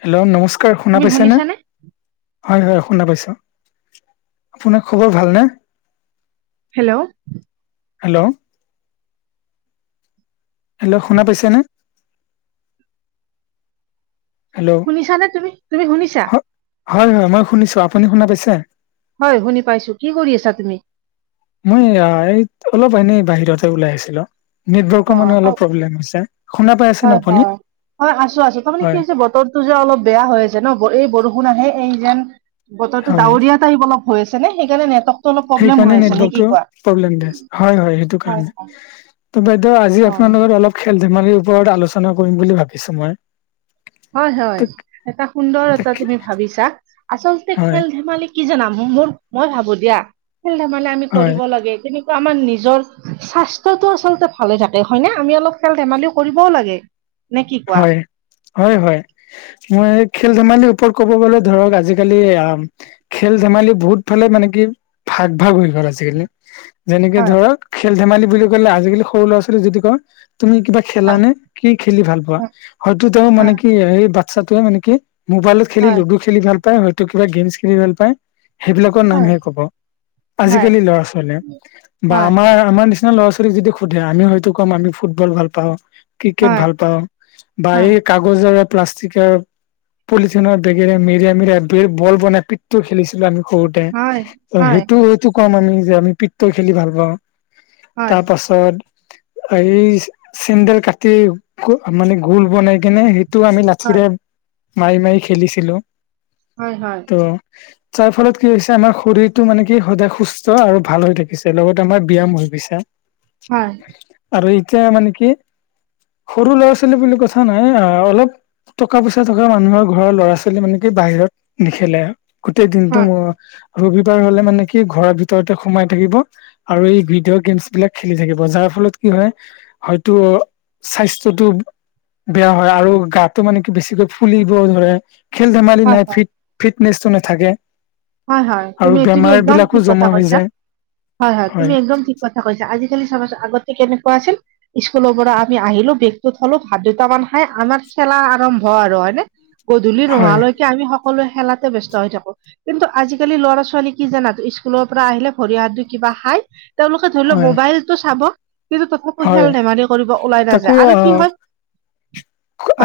Hello নমস্কাৰ শুনা তুমি পাইছে নে? শুনিছানে? হয় হয় শুনা পাইছো, আপোনাৰ খবৰ ভালনে? হেল্ল। হেল্ল। হেল্ল' শুনা পাইছে নে? হেল্ল' শুনিছা নে তুমি? তুমি শুনিছা? হ- হয় হয় মই শুনিছো, আপুনি শুনা পাইছে? হয় শুনি পাইছো, কি কৰি আছা তুমি? মই এইয়া এই অলপ এনেই বাহিৰতে ওলাই আহিছিলো। নেটৱৰ্কৰ হয়, মানে হয়, অলপ প্ৰব্লেম হৈ আছে শুনা পাই আছে হয়, ন আপুনি হয়। হয়। টো যে অলপ বেয়া হৈ আছে ন এই বৰষুণ আহে এই যেন বতৰটো হয় ডাৱৰীয়া। টাইপ অলপ হৈ আছে নে সেইকাৰণে নেটৱৰ্ক। সেইকাৰণে নেটৱৰ্কটো প্ৰব্লেম দিয়ে হয় হয় সেইটো কাৰণে। ত' বাইদেউ আজি হয়। আপোনাৰ লগত অলপ খেল ধেমালিৰ ওপৰত আলোচনা কৰিম বুলি ভাবিছোঁ মই। হয় হয় ত- এটা সুন্দৰ এটা তাকে- তুমি ভাবিছা আচলতে হয় খেল ধেমালি। কি জানা মোৰ মই ভাবো দিয়া খেল ধেমালি আমি হয় কৰিব লাগে কিন্তু। আমাৰ নিজৰ স্বাস্থ্যটো আচলতে ভালে থাকে হয় নে আমি অলপ খেল ধেমালি কৰিবও লাগে। নে কি কোৱা হয় হয় হয়। মই খেল ধেমালিৰ ওপৰত ক'ব গলে ধৰক আজিকালি আ। খেল ধেমালি বহুত ফালে মানে কি ভাগ ভাগ হৈ গ'ল আজিকালি। যেনেকে হয় ধৰক খেল ধেমালি বুলি ক'লে আজিকালি সৰু ল'ৰা ছোৱালী যদি কওঁ তুমি কিবা। খেলা হয় নে কি খেলি ভাল পোৱা হয় হয়তো তেওঁ মানে কি এই বাচ্ছাতোৱে মানে কি? মোবাইলত খেলি হয় লুডু খেলি ভাল পায় হয়তো কিবা গেমছ খেলি ভাল পায় সেইবিলাকৰ হয় নামহে কব। হয় আজিকালি ল'ৰা ছোৱালীয়ে বা হয় আমাৰ আমাৰ নিচিনা ল'ৰা ছোৱালী। এতিয়া যদি সোধে আমিও হয়টো কম আমি ফুটবল ভাল পাও ক্ৰিকেট হয় ভাল পাও বা হয় এই কাগজ। কাগজেৰে প্লাষ্টিকে। পলিথিনৰ বেগেৰে মেৰিয়াই মেৰিয়াই বল বনাই পিতটো খেলিছিলোঁ আমি। সৰুতে হয় হয় ত হয় সেইটো এইটো কম আমি যে আমি পিত্ত খেলি ভাল পাওঁ। হয় তাৰ পাছত এই চেন্দেল কাটি। মানে গোল বনাই কেনে সেইটো আমি হয় লাঠিৰে মাৰি মাৰি খেলিছিলোঁ। হয় হয়। অ। তাৰ ফলত কি হৈছে আমাৰ শৰীৰটো মানে কি সদায় সুস্থ আৰু ভাল হৈ থাকিছে লগতে আমাৰ ব্যায়াম হৈ গৈছে। হয় আৰু এতিয়া মানে কি সৰু ল'ৰা। আছিল বুলি কথা নাই অ অলপ। টকা পইচা থকা মানুহৰ ঘৰৰ ল'ৰা ছোৱালী মানে কি বাহিৰত নেখেলে গোটেই দিনটো হয় মোৰ। ৰবিবাৰ হলে মানে কি ঘৰৰ ভিতৰতে সোমাই থাকিব। আৰু এই ভিডিঅ' গেমছ বিলাক খেলি থাকিব যাৰ ফলত কি হয়। হয়তো স্বাস্থ্যটো। বেয়া হয় আৰু গাটো মানে কি বেছিকৈ ফুলিব ধৰে খেল ধেমালি হয় নাই ফিট। ফিটনেচটো নাথাকে। হয় হয় আৰু তুমি তুমি বেমাৰ একদম বিলাকো ঠিক কথা জমা হৈ কৈছা যায় হয় হয় তুমি একদম ঠিক। কথা কৈছা। আজিকালি চাবা ছোন আগতে কেনেকুৱা আছিল। স্কুলৰ পৰা আমি আহিলো বেগটো থলো ভাত দুটামান খাই আমাৰ খেলা আৰম্ভ আৰু হয়নে? গধূলি হয় নোহোৱালৈকে আমি সকলোৱে খেলাতে ব্যস্ত হৈ থাকো। কিন্তু আজিকালি ল'ৰা ছোৱালী কি জানা স্কুলৰ পৰা আহিলে ভৰি হাত ধুই কিবা খাই। তেওঁলোকে ধৰি লও হয় মোবাইলটো চাব। কিন্তু তথাপিও হয় খেল ধেমালি কৰিব ওলাই তাকো নাযায় আৰু কি আহ হয়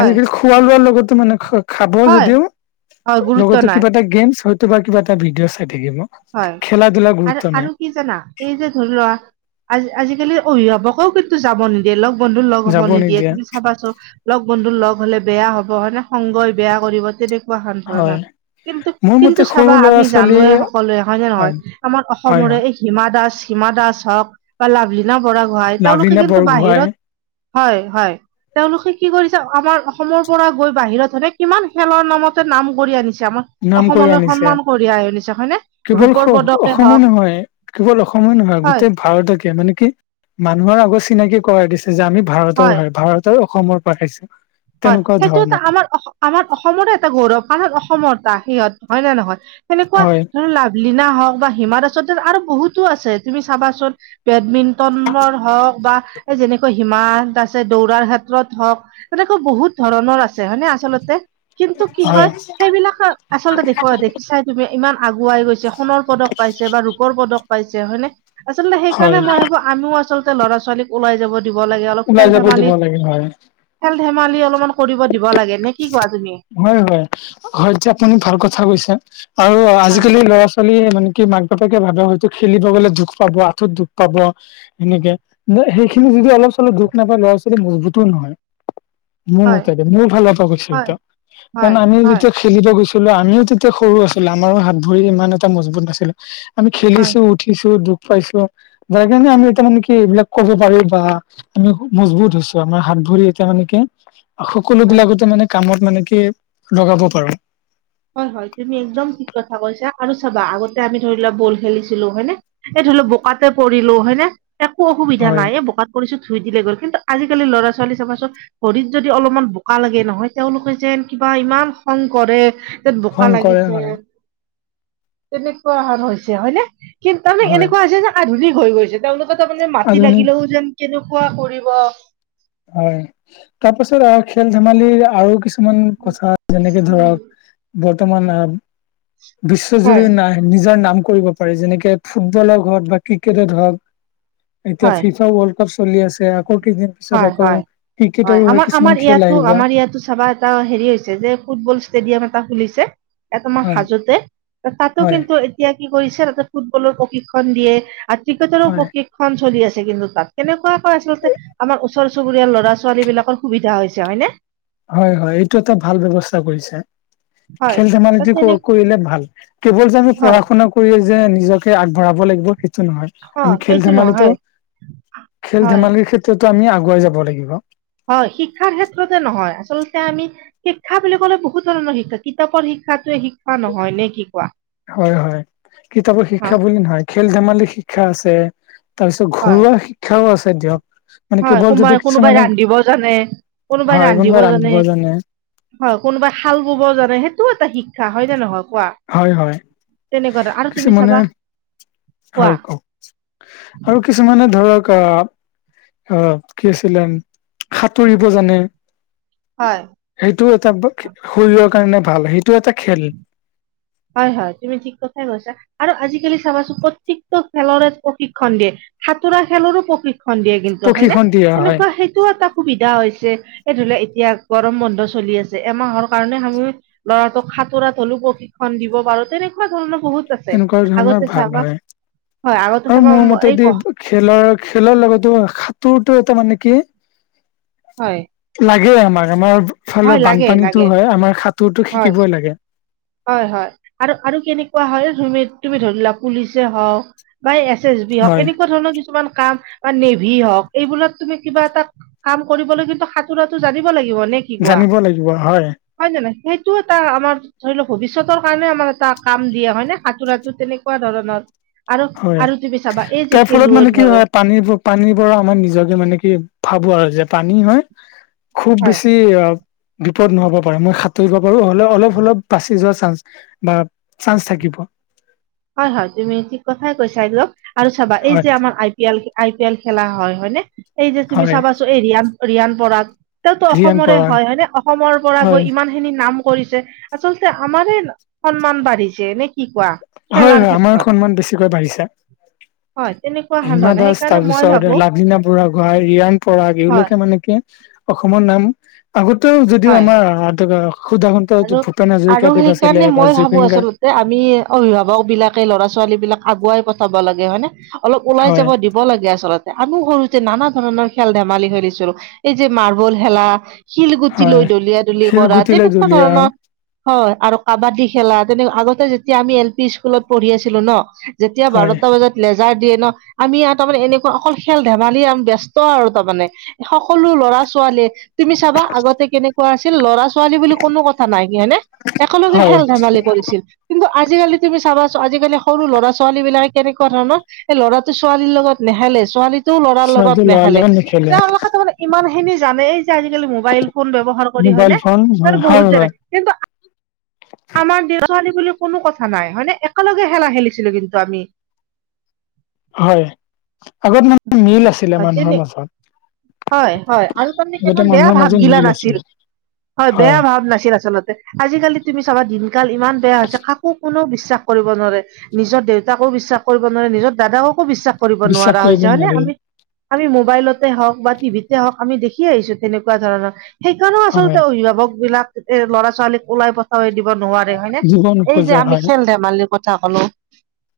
হয়। খোৱা লোৱাৰ লগত মানে খা খাব হয় যদিও হয় গুৰুত্ব লগতে নাই কিবা এটা গেম। তোমাৰ কিবা এটা ভিডিঅ' চাই থাকিব। হয় খেলা ধূলা গুৰুত্ব আৰু নাই আৰু। কি জানা এই যে ধৰি লোৱা আজি আজিকালি অভিভাৱকও। ত যাব নিদিয়ে লগ বন্ধু লগ হ'ব নিদিয়ে তুমি চাবা চ। লগ বন্ধু লগ হ'লে বেয়া হ'ব হয়নে সংগই বেয়া কৰিব তেনেকা। ধৰে না, হয় কিন্তু মোৰ মতে কিন্তু সৰু চাবা ল'ৰা আমি ছোৱালী জানোৱে হয় নে নহয়? হয় আমাৰ হয় অসমৰে হয় এই হিমা দাস হিমা দাস হওক বা লাভলীনা বৰা গোঁহাই তেওঁলোকে লাভিনা কিন্তু বৰগোহাঁই বাহিৰত, হয় হয়। তেওঁলোকে কি কৰিছে আমাৰ অসমৰ পৰা গৈ বাহিৰত হেনে কিমান খেলৰ নামতে নাম কৰি আনিছে। আমাৰ নাম কৰি অসমলৈ আনিছে সন্মান কঢ়িয়াই আনিছে হয়নে? কেৱল ৰূপৰ পদকে অসমে হওক নহয় কেৱল অসমে নহয় হয় গোটেই ভাৰতকে, মানে কি? মানুহৰ আগত চিনাকি কৰাই দিছে যে আমি ভাৰতৰ হয়। ভাৰত তইও অসমৰ পা খাইছ। হয়। সেইটো এটা আমাৰ আমাৰ অসমৰে এটা গৌৰৱ। কাৰণ অসমৰটা সিহঁত হয় নে নহয়? তেনেকুৱা হয় ধৰ লাভলিনা হওঁক বা হিমা দাসত আৰু বহুতো আছে। তুমি চাবাচোন বেডমিণ্টনৰ হওঁক বা এই যেনেকৈ হিমা দাসে দৌৰাৰ ক্ষেত্ৰত হওঁক তেনেকৈ বহুত ধৰণৰ আছে হয়নে আচলতে? কিন্তু কি হয় সেইবিলাক আচলতে দেখুৱাব দেখি চাই তুমি ইমান আগুৱাই গৈছে, সোণৰ পদক পাইছে বা ৰূপৰ পদক পাইছে হয়নে? আচলতে হয় সেইকাৰণে মই ভাবো আমিও আচলতে ল'ৰা ছোৱালীক ওলাই যাব দিব লাগে, অলপ খেল ধেমালি সেই হয়। খেল ধেমালি অলপমান কৰিব দিব লাগে। নে কি কোৱা তুমি? হয়, হয়, হয় দিয়া আপুনি ভাল কথা কৈছে। আৰু হয় আজিকালি ল'ৰা ছোৱালীয়ে মানে কি মাক বাপেকে ভাবে হয়তো খেলিব গ'লে দুখ পাব, আঁঠুত দুখ পাব সেনেকে, ন সেইখিনি যদি অলপ চলপ দুখ নাপায় ল'ৰা ছোৱালী মজবুতো নহয়। মোৰ হয় মতে কিন্তু, মোৰ ফালৰপা কৈছো হয় এতিয়া, কাৰণ হয় আমি হয় যেতিয়া খেলিব গৈছিলো, আমিও তেতিয়া সৰু আছিলো আমাৰো হাত ভৰি ইমান এটা মজবুত নাছিলে। আমি হয় খেলিছো উঠিছো দুখ পাইছো, যাৰ কাৰণে আমি কৰোঁ কি এইবিলাক কব পাৰি বা আমি মজবুত হৈছো, আমাৰ হাত ভৰি এতিয়া মানে কি সকলো হয় বিলাকতে মানে কামত মানে কি লগাব পাৰো। হয়, হয় তুমি একদম ঠিক কথা কৈছা। আৰু চাবা আগতে আমি ধৰি লোৱা বল খেলিছিলো হয়নে? এই ধৰি লওঁক বোকাতে পৰিলো হয়নে একো অসুবিধা হয় নাই। এই বোকাত পৰিছে ধুই দিলে গ'ল। কিন্তু আজিকালি ল'ৰা ছোৱালী চাবচোন ভৰিত যদি অলপমান বোকা লাগে নহয়, তেওঁলোকে যেন কিবা ইমান খং কৰে। যে বোকা শংকৰে লাগিছে, হয় তেনেকুৱা হৈছে হয়নে? কিন্ত তাৰমানে হয় এনেকুৱা হৈছে যে আধুনিক হৈ গৈছে, তেওঁলোকে তাৰ মানে মাটি আধুনিক লাগিলেও যেন কেনেকুৱা কৰিব হয়। তাৰপাছত আহ খেল-ধেমালি আৰু কিছু মান কথা যেনেকে ধৰক বৰ্তমান হয় বিশ্বজুৰি নাই নিজৰ নাম কৰিব পাৰে, যেনেকে ফুটবলে হওঁক বা ক্ৰিকেটত হওঁক এতিয়া হয়, ফিফা ৱৰ্ল্ড কাপ চলি আছে, আকৌ কেইদিন পিছত হয়, আকৌ হয়, হয় ক্ৰিকেটৰো আমাৰ কিছুমান আমাৰ খেল ইয়াতো আহিব আমাৰ ইয়াতো চাবা এটা হেৰি হৈছে, যে ফুটবল ষ্টেডিয়াম এটা খুলিছে। ইয়াত আমাৰ হয় হাজোতে, যে তাতো হয় কিন্তু এতিয়া কি কৰিছে, তাতে ফুটবলৰ প্ৰশিক্ষণ দিয়ে আৰু ক্ৰিকেটৰো হয় প্ৰশিক্ষ ক্ষন চলি আছে কিন্তু তাত। কেনেকুৱাকৈ আচলতে আমাৰ ওচৰ চুবুৰীয়াৰ ল'ৰা-ছোৱালী বিলাকৰ সুবিধা হৈছে হয়নে? হয়, হয় এইটো এটা ভাল ব্যৱস্থা কৰিছে, হয় খেল ত ধেমালিটো তেনে কৰিলে ভাল। কেৱল যে আমি হয় পঢ়া-শুনা কৰিয়ে যে নিজকে আগবঢ়াব লাগিব, সেইটো নহয়। অ আমি সেইটো নহয় খেল-ধেমালিতো হয় খেল-ধেমালিৰ ক্ষেত্ৰতো আমি আগুৱাই যাব লাগিব। হয় শিক্ষাৰ ক্ষেত্ৰতে নহয়, আচলতে আমি শিক্ষা বুলি ক'লে বহুত ধৰণৰ শিক্ষা কিতাপৰ শিক্ষাটোৱে শিক্ষ হয় হয় কিতাপৰ অ শিক্ষা বুলি নহয় খেল-ধেমালি শিক্ষা আছে, তাৰ পিছত হয় ঘৰুৱা শিক্ষাও আছে দিয়ক। মানে হয় কেৱল যদি কোনবাই কোনোবাই কিছুমানে ৰান্ধিব জানে, কোনোবাই ৰান্ধিব জানে। হয় কোনোবাই হাল বোৱাব জানে, সেইটোও এটা শিক্ষা হয়নে নহয় কোৱা হয় হয় তেনেকুৱা ধৰ- আৰু তুমি কিছুমানে চাবা কোৱা হয় কওক, আৰু কিছুমানে ধৰক আহ অ কি আছিলেম সাঁতুৰিব জানে, হয় সেইটোও এটা শৰীৰৰ কাৰণে ভাল সেইটো এটা খেল হয় হয় তুমি ঠিক কথাই কৈছা আৰু আজিকালি চাবাচোন প্ৰত্যেকটো খেলৰে প্ৰশিক্ষণ দিয়ে। সাঁতোৰা খেলৰো প্ৰশিক্ষণ দিয়ে কিন্তু হয়নে প্ৰশিক্ষণ দিয়া হয় তেনেকুৱা সেইটো এটা সুবিধা হৈছে এই ধৰি লহ এতিয়া গৰম বন্ধ চলি আছে এমাহৰ কাৰণে সাঙুৰি ল'ৰাটোক সাঁতোৰাত হলেও প্ৰশিক্ষণ দিব পাৰো, তেনেকুৱা ধৰণৰ বহুত আছে তেনেকুৱা ধৰণৰ আগতে ভাল চাবা হয়। হয় আগতে আৰু চাবা মোৰ এই মতেদি ক খেলৰ খেলৰ লগতো সাঁতোৰটো এটা মানে কি হয় লাগে আমাক আমাৰ হয় ইফালে লাগে লাগে বানপানীতো হয় আমাৰ সাঁতোৰতো হয় শিকিবই লাগে। হয় হয় আৰু আৰু কেনেকুৱা হয় তুমি তুমি ধৰি লোৱা পুলিচে হওক বা এছ এছ বি হওক হয়। এনেকুৱা ধৰণৰ কিছুমান কাম বা নেভি হওক এইবিলাক তুমি কিবা এটা কাম কৰিবলৈ কিন্তু সাঁতোৰাটো জানিব লাগিব নে কি কোৱা জানিব লাগিব হয় হয় নহয়, সেইটো এটা আমাৰ ধৰি লওঁক ভৱিষ্যতৰ কাৰণে আমাৰ এটা কাম দিয়া হয় নে সাঁতোৰটো তেনেকুৱা ধৰণৰ আৰু হয়। আৰু তুমি চাবা এই যে তাৰ ফলত খেলুৱৈ মানে কি ধৰ হয় পানী পানীৰ পৰা আমাৰ নিজকে মানে কি ভাবো আৰু যে পানী হয় খুব হয় বেছি অ বিপদ নহব পাৰে মই সাঁতৰিব পাৰো হলে অলপ অলপ বাচি যোৱা চানস বা চান্স থাকিব হয় হয় তুমি ঠিক কথাই কৈছে এইটো আৰু চাবা এই হয় যে আমাৰ I P L, I P L খেলা হয় নে এই যে তুমি হয় চাবাচো এই ৰিয়ান ৰিয়ান পৰাগ তেওঁতো ৰিয়ান অসমৰে পৰাগ হয় হয় নে অসমৰ পৰা গৈ হয় ইমান ইমান খিনি নাম কৰিছে আচলতে আমাৰে সন্মান বাঢ়িছে নে কি কোৱা হয় খেলাৰ হয় আমাৰ ক্ষেত্ৰত সন্মান বেছিকৈ বাঢ়িছা হয় তেনেকুৱা হিমা ধৰণে দাস তাৰ সেইকাৰণে মই পিছত ভাবো লাভলীনা বুঢ়াগোহাঁই, ৰিয়ন পৰাগ হয় এইবিলাকে মানে কে অসমৰ নাম আগতেও যদিও হয় আমাৰ সুদাকন আৰু [unintelligible] ভূপেন আৰু হাজৰিকা দেৱ আছিলে সেইকাৰণে বা মই ভাবো জুবিন গাৰ্গ আচলতে আমি অভিভাৱক বিলাকে লৰা ছোৱালীবিলাক আগুৱাই পঠাব লাগে হয় নে অলপ ওলাই হয় যাব দিব দিব লাগে আচলতে আমিও সৰুতে নানা ধৰণৰ খেল ধেমালি খেলিছিলো এই যে মাৰ্বল খেলা শিলগুটি হয় লৈ দলিয়া দলি কৰা শিলগুটিলে তেনেকুৱা দুলীয়া ধৰণৰ হয় আৰু কাবাডী খেলা তেনেক আগতে যেতিয়া আমি এল পি স্কুলত পঢ়ি আছিলো ন যেতিয়া হয় বাৰটা বজাত লেজাৰ দিয়ে ন আমি আৰু তাৰমানে এনেকুৱা অকল খেল ধেমালি আমি ব্যস্ত আৰু তাৰমানে সকলো ল'ৰা ছোৱালীয়ে তুমি চাবা আগতে কেনেকুৱা আছিল ল'ৰা ছোৱালী বুলি কোনো কথা নাই কি হয়নে একেলগে হয় খেল ধেমালি কৰিছিল কিন্তু আজিকালি তুমি চাবা আজিকালি সৰু ল'ৰা ছোৱালী বিলাকে কেনেকুৱা ধৰণৰ। এ ল'ৰাটো ছোৱালীৰ লগত নেহেলে ছোৱালী- তো ল'ৰাৰ সিহঁতি লগত ল'ৰাৰ নেখালে লগত নেখেলে তেওঁলোকে মানে ইমান খিনি জানেই যে আজিকালি মোবাইল- ফোন ব্যৱহাৰ কৰি হয় মোবাইল নে ফোন হয় ত হয় বহুত হয় জানে কিন্তু আহ- আমাক দেছোৱালী বুলি কোনো কথা নাই হয়নে একেলগে খেলা খেলিছিলো কিন্তু আমি। হয়ঁ আগত মানে মিল আছিলে মানুহৰ মাজত। হয়ঁ হয়ঁ আৰু আগতে তাৰমানে বেয়া মানুহৰ মাজত ভাৱগিলা মিল নাছিল আছিলে হয়ঁ বেয়া হয় ভাৱ নাছিল আচলতে। আজিকালি তুমি চাবা দিনকাল ইমান বেয়া হৈছে কাকো কোনেও বিশ্বাস কৰিব নোৱাৰে। নিজৰ দেউতাকো বিশ্বাস কৰিব নোৱাৰে নিজৰ দাদাককো বিশ্বাস কৰিব বিশ্বাস নোৱাৰা কৰিব হৈছে হয়নে নোৱাৰি আমি- আমি মোবাইলতে হওঁক বা টিভিতে হওঁক আমি দেখি আহিছো তেনেকুৱা ধৰণৰ। সেইকাৰণেও আচলতে হয় অভিভাৱক বিলাক এ ল'ৰা ছোৱালীক ওলাই পৰ দিব নোৱাৰে হয়ঁ নে জীৱন এই যে উপজা আমি হয় খেল ধেমা- ধেমালিৰ কথা কলো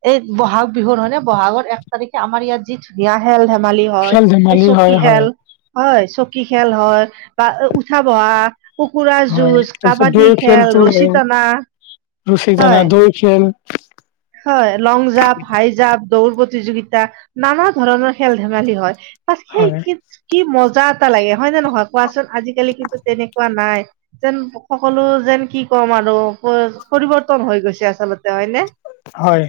এই বহাগ বিহুৰ নহয় নে বহাগৰ এক তাৰিখে আমাৰ ইয়াত যি ধুনীয়া খেল ধেমালি হয়ঁ খেল এই ধেমালি চকী হয় হয় খেল হয়ঁ চকী খেল হয়ঁ। বা উঠা বহা। কুকুৰৰা হয় যুঁজ তাৰপিছত কাবাডী দৌৰ খেল খেলটো ৰছী হয় টনা ৰুচি জানা হয়ঁ। দৈ খেল। হয়ঁ লং জাম্প হাই জাম্প দৌৰ প্ৰতিযোগিতা নানা ধৰণৰ খেল ধেমালি হয়ঁ। তাত সেই হয় কি কি মজা এটা লাগে হয়ঁ নে নহয় কোৱাচোন আজিকালি কিন্তু তেনেকুৱা নাই। যেন সকলো যেন কি ক'ম আৰু পৰিৱৰ্তন হৈ গৈছে আচলতে হয়নে? হয়ঁ।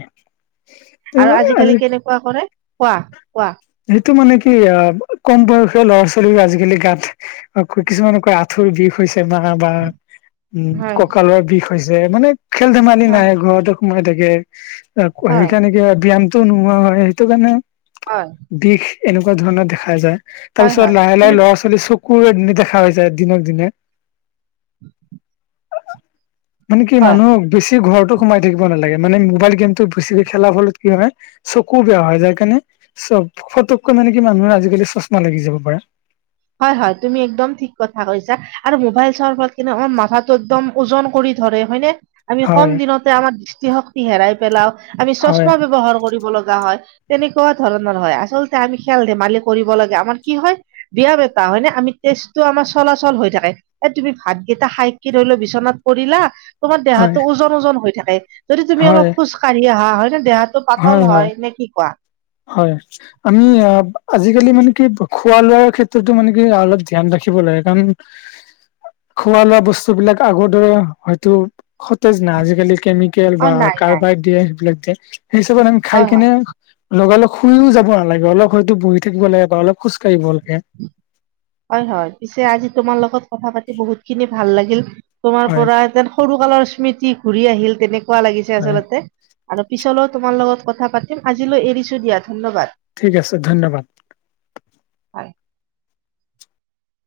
আৰু আজিকালি কেনেকুৱা কৰে কোৱা কোৱা। সেইটো মানে কি অঁ কম বয়সে ল'ৰা ছোৱালীও আজিকালি গাত কিছুমানকৈ আ- আঠুৰ বিষ হৈছে মা মা উঁম হয়, ককালৰ বিষ হৈছে মানে- খেল ধেমালি হয়, নাই ঘৰতো সোমাই থাকে হয়, সেইকাৰণে কি ব্যায়াম- তো নোহোৱা হঁয় সেইটো কাৰণে- হঁয় বিষ এনেকুৱা ধৰণৰ দেখা যায় হয়, তাৰপিছত হয়, লাহে তুমি লাহে ল'ৰা ছোৱালী চক- কুৰ দেখা হৈ যায় দিনক দিনে ওম হো মানে কি মানুহ বেছি ঘৰতো সোমাই থাকিব নালাগে মানে মোবাইল গেমতটো বেছিকে খেলাৰ ফলত কি হঁয়- চকু বেয়া হঁয় যাৰ কাৰণে চব ফতককৈ মানে কি মানুহে আজিকালি চশমা লাগি যাব পাৰে। হয়ঁ, হয়ঁ তুমি একদম ঠিক কথা কৈছা আৰু মোবাইল চোৱাৰ ফলত মাথাটো একদম- ওজন কৰি ধৰে হয়নে? আমি কম হয় দিনতে আমাৰ দৃষ্টিশক্তি হেৰাই পেলাও। আমি হয় চশমা ব্যৱহাৰ কৰিব লগা হয়। তেনেকুৱা ধৰণৰ হয়ঁ আচলতে আমি খেল ধেমালি কৰিব লাগে আমাৰ কি হয়ঁ। দিয়া বেটা, আমি তেজটো আমাৰ চলাচল হৈ থাকে। এ, তুমি ভাতকেইটা খাই কি ধৰি লও বিচনাত পৰিলা। তোমাৰ হয় দেহাটো ওজন ওজন হৈ থাকে যদি তুমি হয় অলপ খোজকাঢ়ি আহা হয়ঁ নে দেহাত- টো পাতল হঁয় নে কি কোৱা? হয়ঁ। আমি অঁ, আজিকালি মানে কি খোৱা লোৱাৰ ক্ষেত্ৰতো মানে কি অলপ ধ্যান ৰাখিব লাগে কাৰণ- খোৱা লোৱা বস্তু বিলাক আগৰ দৰে হয়তো- সতেজ নাই আজিকালি কেমিকেল অ বা নাই নাই কাৰ্বাইড দিয়ে সেই হিচাপত আমি খাই হয় হয় কেনে। লগালগ শুইও যাব নালাগে অলপ হয়তো বহি থাকিব লাগে বা অলপ খোজকাঢ়িব- হয়, হয়, পিছে আজি তোমাৰ লগত কথা পাতি বহুত খিনি ভাল লাগিল। তোমাৰ হয় পৰাই যেন সৰু কালৰ স্মৃতি ঘূৰি আহিল তেনেকুৱা লাগিছে হয় আচলতে। আৰু পিছলৈও তোমাৰ লগত কথা পাতিম আজিলৈ এৰিছো দিয়া ধন্যবাদ। ঠিক আছে ধন্যবাদ। হয়